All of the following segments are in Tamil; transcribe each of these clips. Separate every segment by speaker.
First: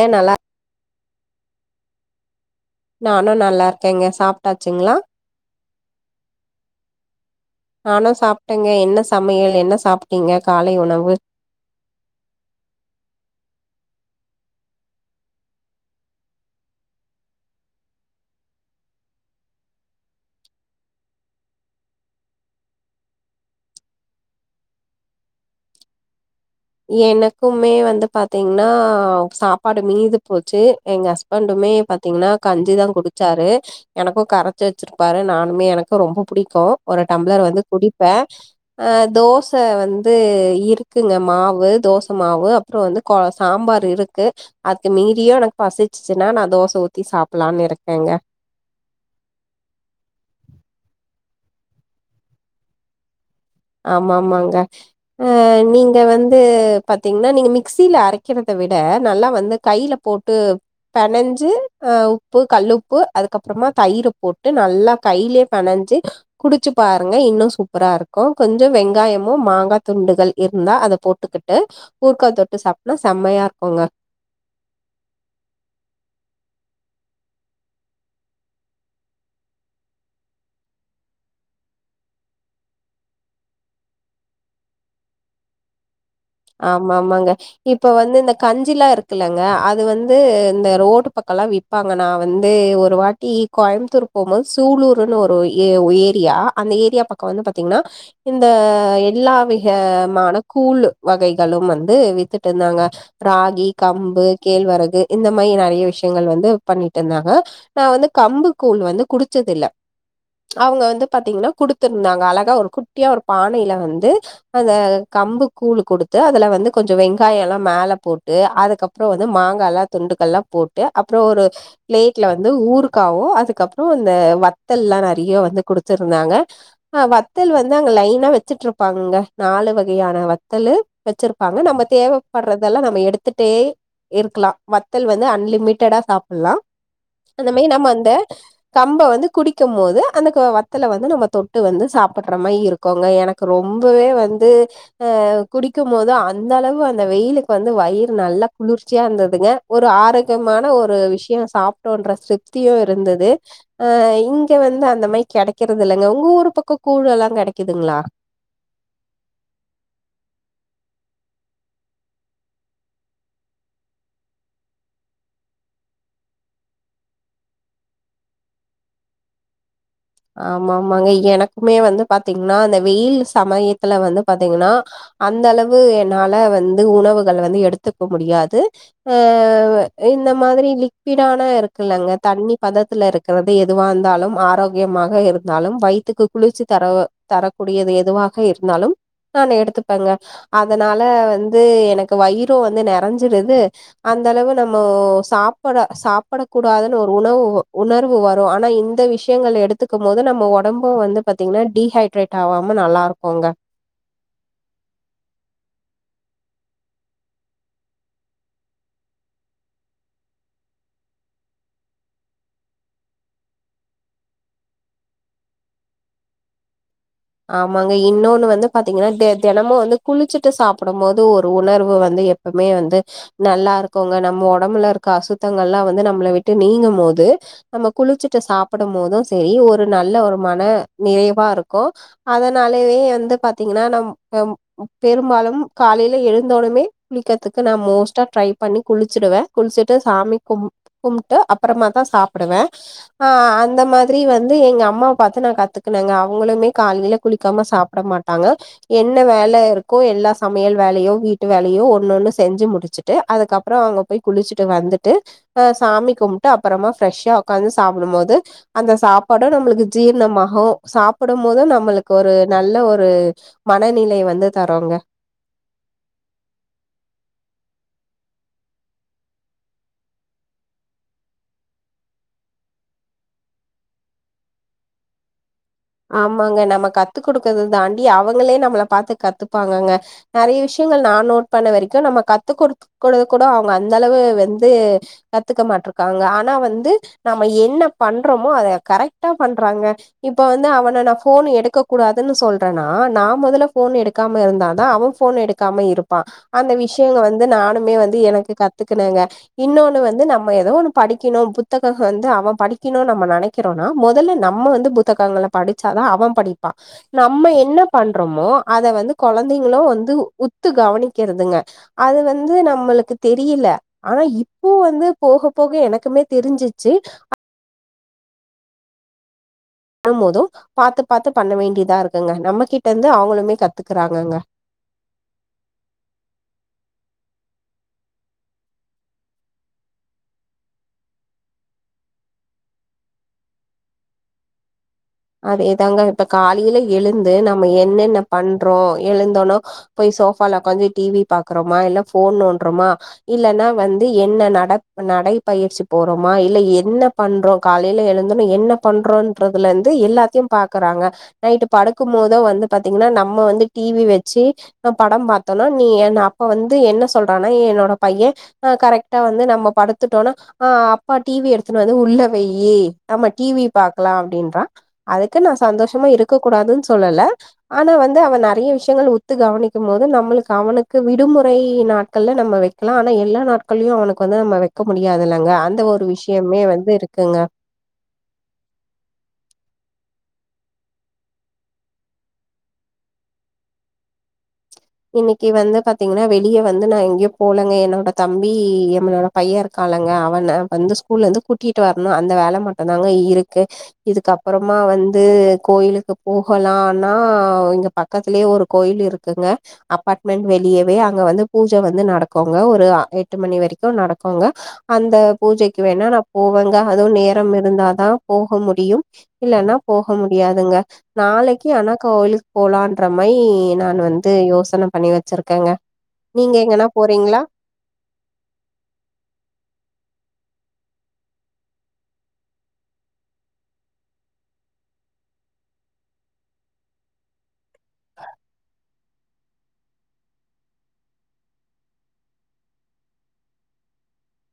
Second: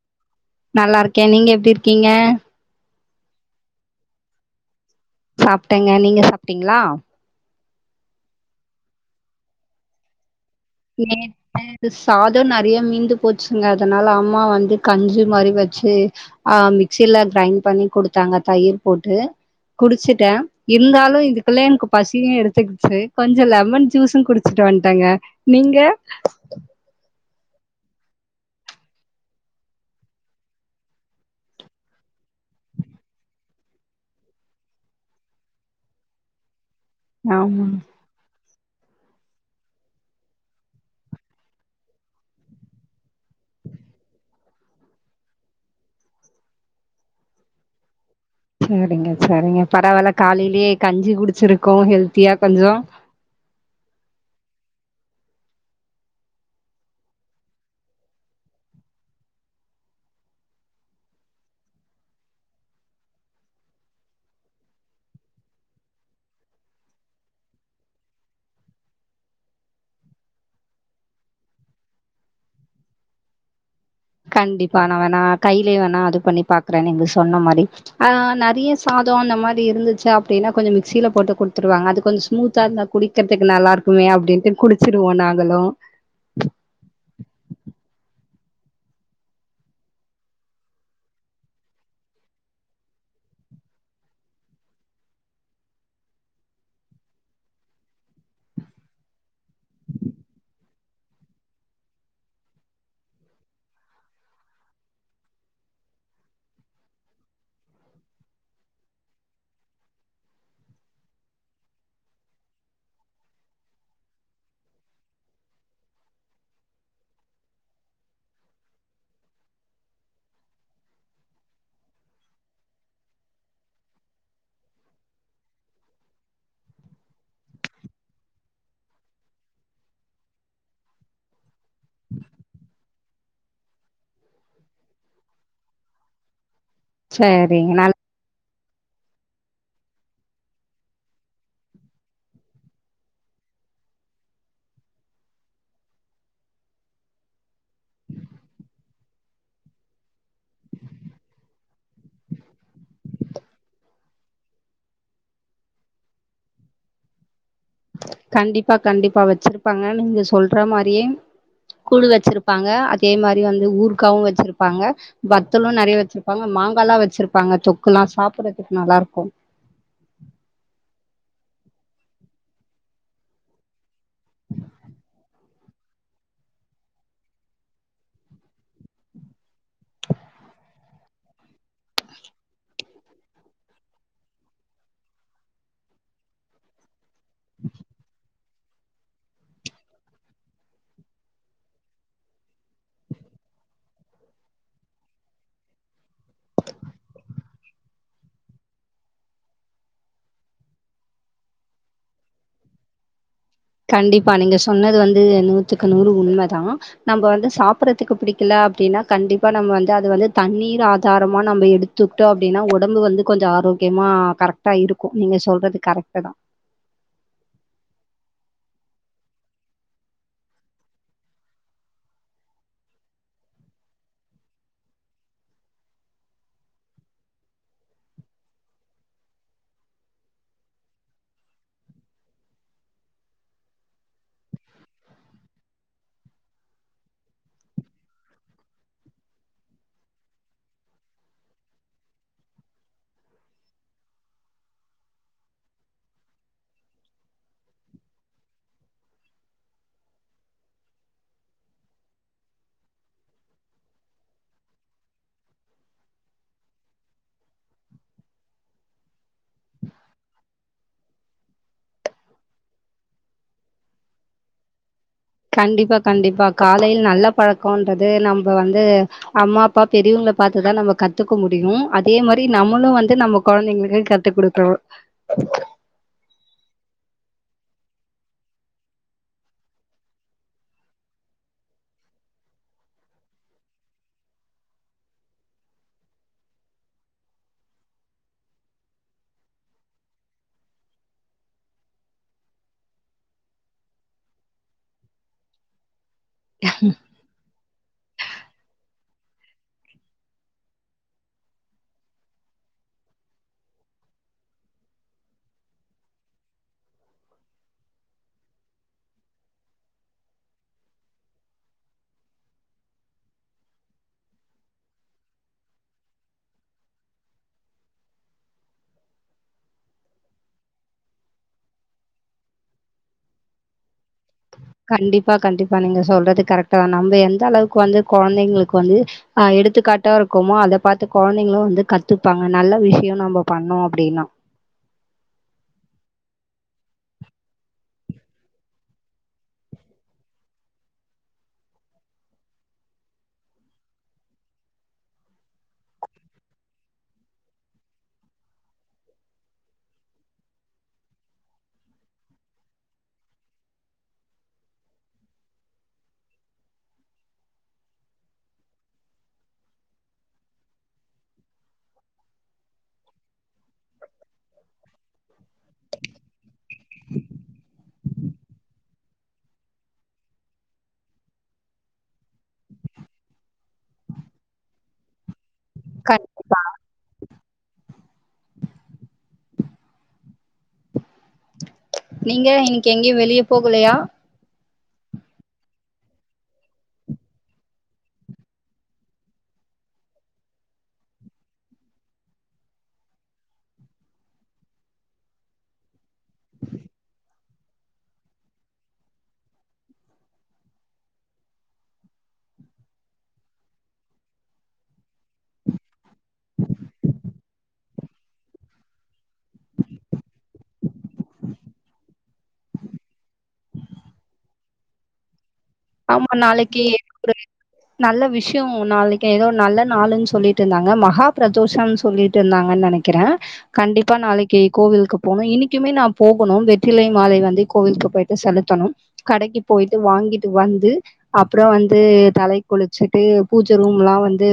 Speaker 1: ஏன் நல்லா
Speaker 2: நல்லாருக்கே நீங்க எப்டி இருக்கீங்க
Speaker 1: நானு நல்லார்க்கேங்க சாப்டாச்சுங்ளா
Speaker 2: சாப்டங்க நீங்க சாப்டீங்ளா
Speaker 1: நானு சாப்டேங்க என்ன சமையல் என்ன சாப் டீங்க காலை உண்
Speaker 2: நேத்து சாதம் நெறைய மீந்து போச்சுங்க அதுனால அம்மா வந்து கஞ்சி மாரி வச்சு ஆ மிக்சில கிரைண் பண்ணி குடுத்தாங்க தயிர் போட்டு குடிச்சுட்ட இருந்தாலும் இதுக்குள்ள எனக்கு பசியும் எடுத்துக்குச்சு கொஞ்ச லெமன் ஜூஸும் குடிச் சுட்டு வந்ட்டங்க நீங்க
Speaker 1: எனக்குமே வந்து பாத்தீங்கன்னா சாப்பாடு மீது போச்சு எங்க ஹஸ் பண்டுமே பாத்தீங்கன்னா கஞ்சிதா குடிச்சாரு எனக்கு கரச்சு வச்சிருப்பாரு நானுமே எனக்கு ரொம்ப புடிக்கு ஒரு டம்ளர் வந்து
Speaker 2: ஆமா
Speaker 1: குடிப்பே ஆ தோச வந்து இருக்குங்க மா வு தோச மாவு அப்றோ வந்து கொ சாம்பார் இருக்கு அத்து மீறியு எனக்கு பசிச்சிச்சுன்னா நா தோச ஊத்தி சாப்புலான் இருக்கேங்க
Speaker 2: சேரிங்க சேரிங்க பரவால்ல காலைலியே கஞ்சி குடிச்சிருக்கோ ஹெல்த்தியா கொஞ்சொ
Speaker 1: ஆமாமாங்க ஆ நீங்க வந்து பாத்தீங்னா நீங்க மிக்ஸில அரைக்கிறத விட நல்லா வந்து கைல போட்டு பெனஞ்சு ஆ உப்பு கல்லுப்பு அதுக்கப்றமா தயிரு போட்டு நல்லா கைலே பெனஞ்சு குடிச்சு பாருங்க இன்னு சூப்பராரு க்கு கொஞ்சொ வெங்காயமு மாங்கா துண்டுகள் இருந்தா அத போட்டுக்கிட்டு ஊர்க்கா தொட்டு சாப்ட்டனா செம்மையாருக்குங்க
Speaker 2: கண்டிப்பா நா வேணா கைலே வேணா அது பண்ணி பாக்குறே நீங்க சொன்ன மாரி ஆனா நறிய சாதோ அந்த மாரி இருந்துச்சு அப்டின்னா கொஞ்சோ மிக்ஸில போட்டு குட்த்துருவாங்க அது கொஞ்சோ ஸ்மூத்தாருந்தா குடி க்கற்த்துக்கு நல்லாருக்குமே அப்டின்ட்டு குடிச்சிருவோ நாங்களு
Speaker 1: ஆமாமாங்க இப்ப வந்து இந்த கஞ்சிலா இருக்குல்லங்க அது வந்து இந்த ரோடு பக்கோல்லா வி ப்பாங்க நா வந்து ஒரு வாட்டி கோயம்புத்தூர் போம்போது சூலூருனு ஒரு ஏ ஏரியா அந்த ஏரியா ப க்கோ வந்து பாத்தீங்கன்னா இந்த எல்லா விஹமான கூழு வகைகளும் வந்து வித்துட்ருந்தாங்க ராகி கம்பு கேழ்வரகு இந்த மாரி நறைய விஷ்யங்கள் வந்து பண்ணிட்ருந்தாங்க நா வந்து கம்பு கூழ் வந்து குடிச்சதில்ல அவுங்க வந்து பாத்தீங்கன்னா குடுத்துருந்தாங்க அழகா ஒரு குட்டியா ஒரு பானைல வந்து அந்த கம்புக் கூழு குடுத்து அதுல வந்து கொஞ்சோ வெங்காயோலா மேல போட்டு அதுக்கப்றோ வந்து மாங்காலா துண்டுகள்லா போட்டு அப்றோ ஒரு பிளேட்ல வந்து ஊறுக்காவு அதுக்கப்றோ அந்த வத்தல்லா நறைய வந்து குடுத்துருந்தாங்க ஆ வத்தல் வந்து அங்க லைனா வச்சுட்ருப்பாங்கங்க நாலு வகையான வ த்தலு வச்சிருப்பாங்க நம்ம தேவப்பட்றதெல்லா நம்ம எடுத்துட்டே இருக்லா வத்தல் வந்து அன்லிமிட்டடா சாப்புலா அந்த மாரி
Speaker 2: சரிங்க.
Speaker 1: நம்ம
Speaker 2: நல்
Speaker 1: அந்த கம்ப வந்து குடிக்கம்மோது அந்த க வத்தல வந்து நம்ம தொட்டு வந்து சாப்புட்ற மாரி இரு க்குங்க எனக்கு ரொம்பவே வந்து ஆ குடிக்கும்மோது அந்தளவு அந்த வெயிலுக்கு வந்து வய்று நல்லா குளிர்ச்சியாந்ததுங்க ஒரு ஆரோக்கியமான ஒரு விஷ்யோ சாப்ட்டோன்ற திருப்தியு இருந்தது ஆ இங்க வந்து அந்த மாரி கெடைக்கறது இல்லங்க உங்க ஊர் பக்கோ கூழ்ழெல்லா கெடைக்கிதுங்ளா
Speaker 2: கண்டிப்பா கண்டிப்பா வச்சிருப்பாங்க நீங்க சொல்ற மாரி கூழு வச்சிருப்பாங்க அதே மாரி வந்து ஊற்காவு வச்சிருப்பாங்க வத்தலு நறைய வச்சிருப்பாங்க மாங்காலா வச்சிருப்பாங்க தொக்குல்லா சாப்புறதுக்கு நல்லாருக்கு
Speaker 1: ஆமாமாங்க எனக்குமே வந்து பாத்தீங்னா அந்த வெயில் சமயத்துல வந்து பாத்தீங்கன்னா அந்தளவு என்னால வந்து உணவுகள் வந்து எடுத்துக்க முடியாது ஆ இந்த மாதிரி லிக்விடான இரு க்குலங்க தண்ணி பதத்துலருக்கறது எதுவாந்தாலு ஆரோக் கியமாக இருந்தாலும் வய்த்துக்கு குளிர்ச்சு தர தரக்கூடியது எதுவாக இருந்தாலும் தானு எடுத்துப்பாங்க அதனால வந்து எனக்கு வயிறு வந்து நெறஞ்சிருது அந்த அளவு நம்மோ சாப்பிட சாப்பிடக் கூடாதுன்னு ஒரு உணவு உணர்வு வரு ஆனா இந்த விஷ ஷயங்கள் எடுத்துக்கும் போது நம்ம ஒடம்பு வந்து பார்த்தீங்னா டிஹைட்ரேட் ஆகாம நல்லா இருக்குங்க
Speaker 2: கண்டிப்பா நீங்க சொன்னது வந்து நூத்துக்கு நூறு உண்மதா நம்ப வந்து சாப்டுறதுக்கு பிடிக்கல அப்படின்னா கண்டிப்பா நம்ம வந்து அது வந்து தண்ணீர் ஆதாரமா நம்ம எடு துக்டோ அப்டினா ஒடம்பு வந்து கொஞ்ச ஆரோக்கியமாக கரெக்டாக இருக்கு நீங்க சொல்றது கரெக்ட் தா
Speaker 1: ஆமாங்க இன்னொன்னு வந்து பாத்தீங்கனா தெ தெனமு வந்து குளிச்சுட்டு சாப்பிடும் போது ஒரு உணர்வு வந்து எப்பமே வந்து நல்லா இருக்குங்க நம்ம ஒடம்புல இருக்க அசுத்தங்கள்ல்லா வந்து நம்மள விட்டு நீங்கும் போது நம்ம குளிச்சிட்டு சாப்படும் போது சேரி ஒரு நல்ல ஒரு மன நிறைவா இருக்கோ அதனாலயே வந்து பாத்தீங்கனா நம் நம் பெரும்பாலும் காலேல எழுந்தோடமே குளிக்கிறதுக்கு நா மோஸ்ட்டா ட்ரை பண்ணி குளிச்சிடுவே குளிச்சுட்டு சாமி கும் கும்ட்டு அப்பறமா தா சாப்புடுவே ஆ அந்த மாதிரி வந்து எங்க அம்மா பாத்து நா கத்துக்குனேங்க அவங்களுமே காலைல குளிக்காம சாப்ட மாட்டாங்க என்ன வேல இருக்கோ எல்லா சமையல் வேலையோ வீட்டு வேலையோ ஒன்னுநொன்னு செஞ்சு முடிச்சு டு அதுக்கப்புறோ அவுங்க போய் குளிச்சுட்டு வந்துட்டு அ சாமி கும்ட்டு அப்பறமா ஃப்ரெஷ்ஷா உக்காந்து சாப்டும் போது அந்த சாப்பாடு நம்மளுக்கு ஜீர்ணமாகு சாப்புடும் போது நம்மளுக்கு ஒரு நல்ல ஒரு மனநிலை வந்து தருங்க
Speaker 2: கண்டிப்பா கண்டிப்பா காலையில் நல்ல பழக்கோன்றது நம்ப வந்து அம்மா அப்பா பெரியவங்கள பாத்துதா நம்ம கத்துக்க முடியு அதே மாரி நம்மளு வந்து நம்ம கொழந்தைங்களுக்கு கத்து குடுக்கனு
Speaker 1: ஆமாங்க நம்ம கத்து குடுக்கறது தாண்டி அவங்களே நம்மள பாத்து கத்துப்பாங்கங்க நெறய விஷயங்கள் நா நோட் பண்ண வரைக்கு நம்ம கத்து கொடுத்து கூட கூட அவுங்க அந்த அளவு வெந்து கத்துக்க மாட்டுருக்காங்க ஆனா வந்து நம்ம என்ன பண்றோமோ அத கரெக்டா பண்றாங்க இப் ப வந்து அவன நா ஃபோன் எடுக்க கூடாதுன்னு சொல்றனா நா முதல்ல ஃபோன் எடுக்காம இருந்தா தா அவன் ஃபோன் எடுக் காம இருப்பா அந்த விஷயங்க வந்து நானுமே வந்து எனக்கு கத்துக்குனேங்க இன்னொன்னு வந்து நம்ம எதோ ஒன்னு படிக்கணு புத்தக வந்து அவன் படிக்கனு நம்ம நெனைக் கிறோனா முதல்ல நம்ம வந்து புத்தகங்கள படிச்சாதா அவ படிப்பா நம்ம என்ன பண்றோமோ அத வந்து கொழந்தைங்களு வந்து உத்து கவனிக்கிறதுங்க அது வந்து நம்மளுக்கு தெரியில ஆனா இப்போ வந்து போக போக எனக்குமே தெரிஞ்சிச்சு அ ண்ணம் போது பாத்து பாத்து பண்ண வேண்டியதா இருக்குங்க நம்மகிட்ட இருந்து அவுங்களுமே கத்துக்குறாங்கங்க
Speaker 2: கண்டிப்பா கண்டிப்பா நீங்க சொல்றது கரெக்டு தா நம்ம எந்த அளவுக்கு வந்து கொழந்தைங்களுக்கு வந்து ஆ எடுத்துக்காட்டா இருக்கோமோ அத பாத்து கொழந்தைங்களு வந்து கத்துப்பாங்க நல்ல விஷயோ நம்ம பண்ணோ அப்படின்னா
Speaker 1: அதேதாங்க இப்ப காலைல எழுந்து நம்ம என்னென்ன பண்றோ எழுந்தோனோ போய் சோஃபால உக்காஞ்சி டி வி பாக்குறோமா இல்ல ஃபோன் நோன்றோமா இல்லன்னா வந்து என்ன நட நடைப்பயிற்சி போறோமா இல்ல என்ன பண்றோ காலைல எழுந்தோன என்ன பண்றோன்றதுல இருந்து எல்லாத்தையு பாக்குறாங்க நைட்டு படுக்கும்போது வந்து பாத்தீங்னா நம்ம வந்து டிவி வெச்சு படம் பாத்தோனா நீ என்ன அப்ப வந்து என்ன சொல்றானா என்னோட பைய ஆ கரெக்டா வந்து நம்ம படுத்துட்டோனா ஆ அப்பா டி வி எடுத்துன்னு வந்து உள்ள வெய் நம்ம டி வி பாக்கலா அப்டின்றா அதுக்குன்னு நா சந்தோஷமா இருக்க கூடாதுன்னு சொல்லல ஆனா வந்து அவ நெறைய விஷயங்கள் உத்து கவனிக்கும் போது நம்மளுக்கு அவனுக்கு விடுமுறை நாட்கள்ல நம்ம வை ஆனா எல்லா நாட்கள்லையு அவனக்கு வந்து நம்ம வெக்க முடியாதுல்லங்க அந்த ஒரு
Speaker 2: கண்
Speaker 1: விஷயமே வந்து இருக்குங்க
Speaker 2: நீங்க இன்னிக்கு எங்கயு வெளிய போகலயா
Speaker 1: இன்னிக்கு வந்து பாத்தீங்கனா வெளிய வந்து நா எங்கயு போலங்க என்னோட தம்பி எங்களோட பைய இருக்காளங்க அவன வந்து ஸ்கூல்ல இருந்து கூட்டிட்டு வரணு அந்த வேல மட்டுதாங்க இருக்கு இதுக்கப்பறமா வந்து கோயிலுக்கு போகலானா இங்க பக் பக்கத்துலயே ஒரு கோயில் இருக்குங்க அப்பார்ட்மெண்ட் வெளியவே அங்க வந்து பூஜ வந்து நடக்கோங்க ஒரு எட்டு மணி வரைக்கு நடக்குங்க அந்த பூஜைக்கு வேணா நா போவேங்க அதுவு நேரம் இருந்தாதா போக முடியு இல்லன்னா போக முடியாதுங்க நாளைக்கு ஆனா கோவிலுக்கு போலான்ற மாதிரி நான் வந்து யோசன பண்ணி வச்சிருக்கங்க
Speaker 2: ஆமா,
Speaker 1: நீங்க
Speaker 2: நாளைக்கு
Speaker 1: எங்கனா போறீங்களா
Speaker 2: நல்ல விஷய நாளைக்கு ஏதோ நல்ல நாள்ன்னு சொல்லிட்டு இருந்தாங்க மகா பிரதோஷம்னு சொல்லிட்டு இருந்தாங்கன்னு நினைக் குற கண்டிப்பா நாளைக்கு கோவிலுக்கு போணு இன்னிக்குமே நா போகுணு வெற்றிலை மாலை வந்து கோவிலுக்கு போயி செலுத்தணும் கடைக்கு போயிட்டு வாங்கிட்டு வந்து அப்பற வந்து தலைக் குளிச்சுட்டு பூஜ ரூம் எல்லா வந்து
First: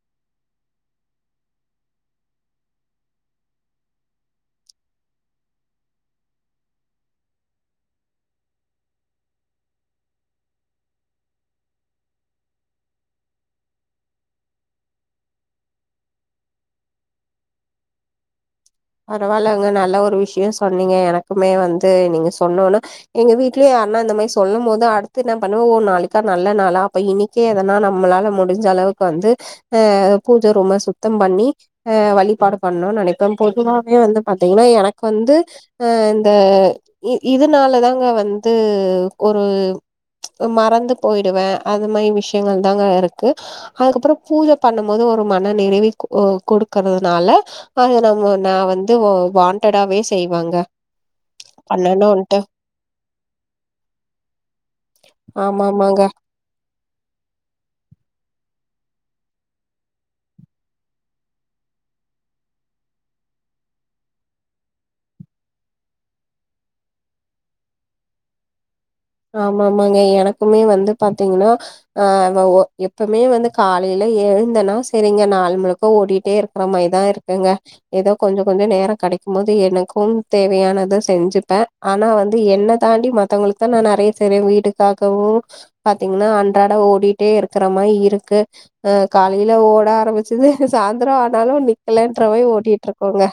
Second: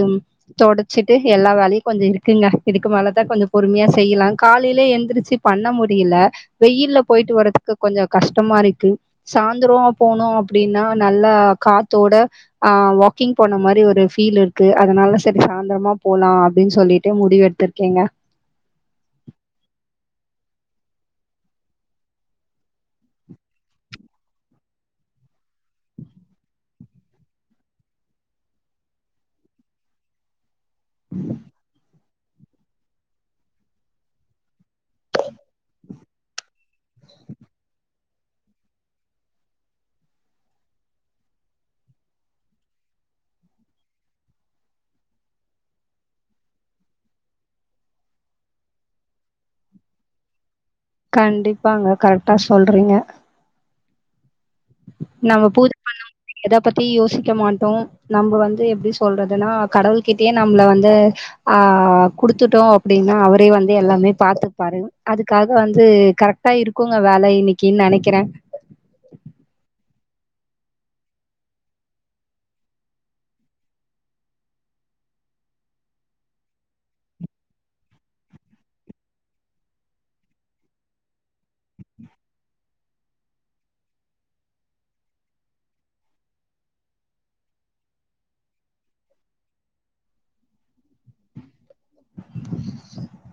Speaker 2: தொடச்சிட்டு எல்லா வேலையு கொஞ்ச இருக்குங்க இதுக்கு மேலதா கொஞ்ச பொறுமையா செய்யலா காலையிலயே எழுந்திரச்சு பண்ண முடியல வெயில்ல போயிட்டு வர்றதுக்கு கொஞ்ச கஷ்டமா இருக்கு சாய்ந்திர போனோ அப்டின்னா நல்ல காத்தோட ஆஹ் வாக்கிங் போன மாதிரி ஒரு ஃபீல் இருக்கு அதனால சரி சாயந்திரமா போலா அப்டின்னு சொல்லிட்டு முடிவு எடுத்து த்து இருக்கங்க
Speaker 1: பரவாயில்லங்க நல்ல ஒரு விஷய சொன்னீங்க எனக்குமே வந்து நீங்க சொன்னோன எங்க வீடலயு அண்ணா இந்த மாதிரி சொல்லு போது அடுத்து என்ன பண்ணுவோ ஓ நாளைக்கா நல்ல நாாளா அப்ப இனி க்கே எதன்னா நம்மளால முடிஞ்ச அளவுக்கு வந்து அஹ் பூஜை ரூம சுத்தி சுத்த பண்ணி அஹ வழிபாடு பண்ணும்னு நெனைப்ப பொதுவாவே வந்து பாத்தீங்கன்னா எனக்கு வந்து அஹ் இந்த இதுனால தாங்க வந்து ஒரு மறந்து போயிடுவ அது மாதிரி விஷயங்கள் தாங்க இருக்கு அதுக்கப்பற பூஜை பண்ணும் போது ஒரு மன நிறைவி கொடுக்கறதுனால அது நம் நா வந்து வாண்டடாவே செய்வங்க
Speaker 2: கண்டிப்பாங்க கரெக்டா
Speaker 1: பண்ணணுன்ட்டு
Speaker 2: சொல்றீங்க நம்ம
Speaker 1: ஆமா
Speaker 2: பூஜை
Speaker 1: ஆமாங்க
Speaker 2: பண்ண போதே எத பத்தி யோசிக்க மாட்டோ நம்ம வந்து எப்டி சொல்றதுன்னா கடவுள கிட்டயே நம்மள வந்து ஆஹ் குடுத்துட்டோ அப்டின்னா அவரே வந்து எல்லாமே பாத்துப்பாரு அதுக்காக வந்து கரெக்ட் ன் இருக்குங்க வேல இன்னிக்குன்னு நெனைக்கிற
Speaker 1: ஆமாமாங்க எனக்குமே வந்து பாத்தீங்கன்னா ஆஹ் எப்பவுமே வந்து காலையில எழுந்தனா சரிங்க நாள் முழுக்க ஓடிட்டே இருக்கிற மாதிரிதா இருக்கு இருங்க ஏதோ கொஞ்ச கொஞ்ச நேரம் கிடைக்கும் போது எனக்கும் தேவையானத செஞ்சுப்ப ஆனா வந்து என்னை தாண்டி மத்தவங்களுக்குத்தா நா நெறைய செய்றவ வீடுக்காகவு பாத்தீங்கன்னா அன்றாட ஓடிட்டே இருக்குற மாதிரி இருக்கு அஹ் காலையில ஓட ஆரம்பிச்சது சாயந்தர ஆனாலு நிக்கலன்ற மாரி ஓட்டிட்டு இருக்கோங்க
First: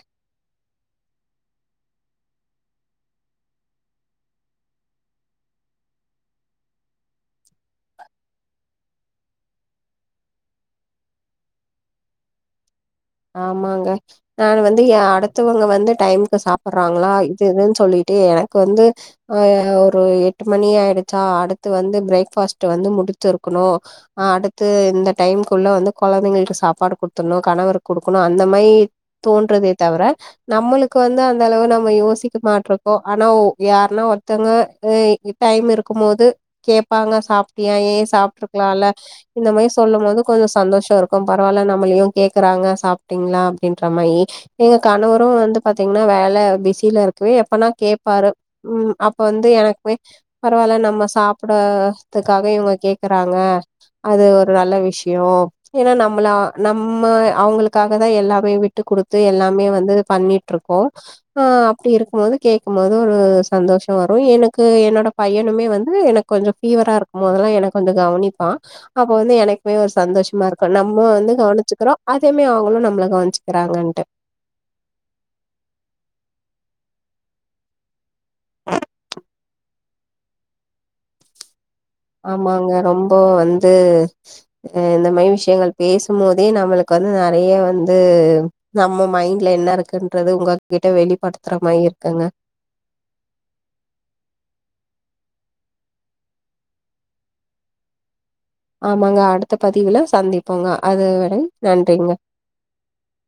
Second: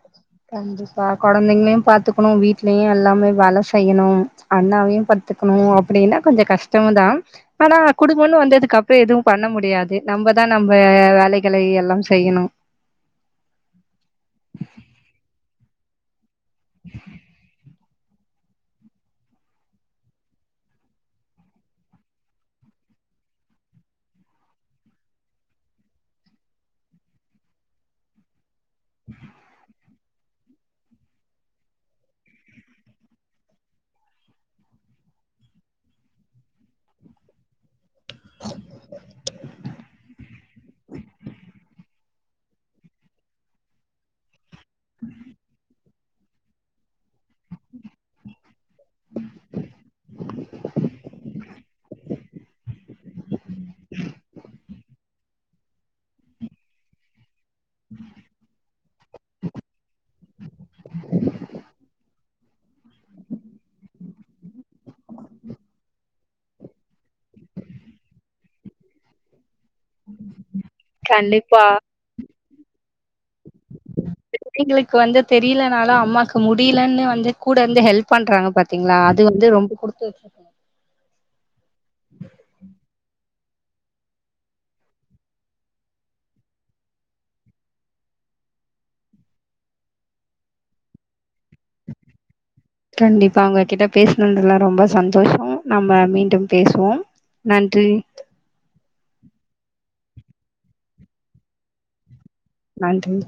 Speaker 2: கண்டிப்பா குழந்தைங்களையு பாத்துக்கணும் வீட்லயு எல்லாமே வேல செய்யணும் அண்ணாவையு ப கத்துக்கணு அப்டின்னா கொஞ்ச கஷ்டம் தா ஆனா குடும்போன்னு வந்ததுக்கப்றோ எதுவு பண்ண முடியாது நம்மதா நம்ம வேலைகளை எல்லாம் செய்யணு
Speaker 1: ஆமாங்க நானு வந்து எ அடுத் த்தவங்க வந்து டைமுக்கு சாப்புட்றாங்களா இதுதுன்னு சொல்லிட்டு எனக்கு வந்து அ ஒரு எட்டு மணி ஆயிடுச்சா அடுத்து வந்து பிரேக்பாஸ்ட்டு வந்து முடிச்சிருக்கணு அடுத்து இந்த டைம்க்குள்ள வந்து கொழந்தைங்களுக்கு சாப்பாடு குட்த்துன்ணு கணவர் குடுக்கணு அந்த மாயி தோன்றதே தவிர நம்மளுக்கு வந்து அந்த அளவு நம்ம யோசிக்க மாட்டுருக்கோ ஆனா யாருனா ஒருத்தங்க டைம் இருக்கும் போது கேட்பாங்க சாப்ட்டியா ஏ சாப்ட்டுக்கலால்ல இந்த மாயி சொல்லும் போது கொஞ்ச சந்தோஷ இருக்கு பரவால்ல நம்மளையு கேக்கறாங்க சாப்ட்டீங்களா அப்டின்ற மாயி எங்க கணவரும் வந்து ப பாத்தீங்கன்னா வேலை பிஸில இருக்கவே எப்பனா கேப்பாரு ம் அப்ப வந்து எனக்குவே பரவால்ல நம்ம சாப்ட்றதுக்காக இவங்க கேக்குறாங்க அது ஒரு நல்ல விஷ் யு ஏனா நம்பளா நம்ம அவ்ங்களுக் க்காக தா எல்லாமே விட்டு குடுத்து எல்லாமே வந்து பண்ணிட்டுருக்கோ ஆ அப்டி இருக்கும் போது கேக்கும்போது ஒரு சந்தோஷ வரு எனுக்கு என்னோட பையனுமே வந்து எனக்கு கொஞ்ச ஃபீவரா இருக்கும் போதெல்லா எனக்கு கொஞ்ச கவனிப்பா அப்ப வந்து எனக்மே ஒரு சந்தோஷ்மா இருக் க நம்ம வந்து
Speaker 2: கண்டிப்பா
Speaker 1: கவனிச்சிக்றோ அதேமே அவங்களு வந்து நம்மள கவனிச்சிகிறாங்கன்ட்டு
Speaker 2: பிள்ளைங்களுக் வந்து தெரியிலனாலு அம்மாக்கு முடியிலன்னு வந்து கூட இந்து ஹெல்ப் பண்றாங்க பாத்தீங்ளா அது வந்து ரொம்ப குடுத்து வெச்ச
Speaker 1: ஆமாங்க ரொம்போ வந்து இந்த மாயி விஷியங்கள் பேசும் போதே நம்பளுக்கு வந்து நெறய வந்து நம்ம மைண்ட்ல என்ன இருக்குன்றது உங்க கிட்ட வெளிப்படுத்ற மாயி இருக்குங்க
Speaker 2: கண்டிப்பா உங்ககிட்ட பேஸ்னதுல்ல ரொம்ப சந்தோஷ நம்ம மீண்டும் பேசுவோம் நன்றி
Speaker 1: ஆமாங்க அடுத்த பதுவுல சந்திப்போங்க அது வரை நன்றிங்க
Speaker 2: நன்றி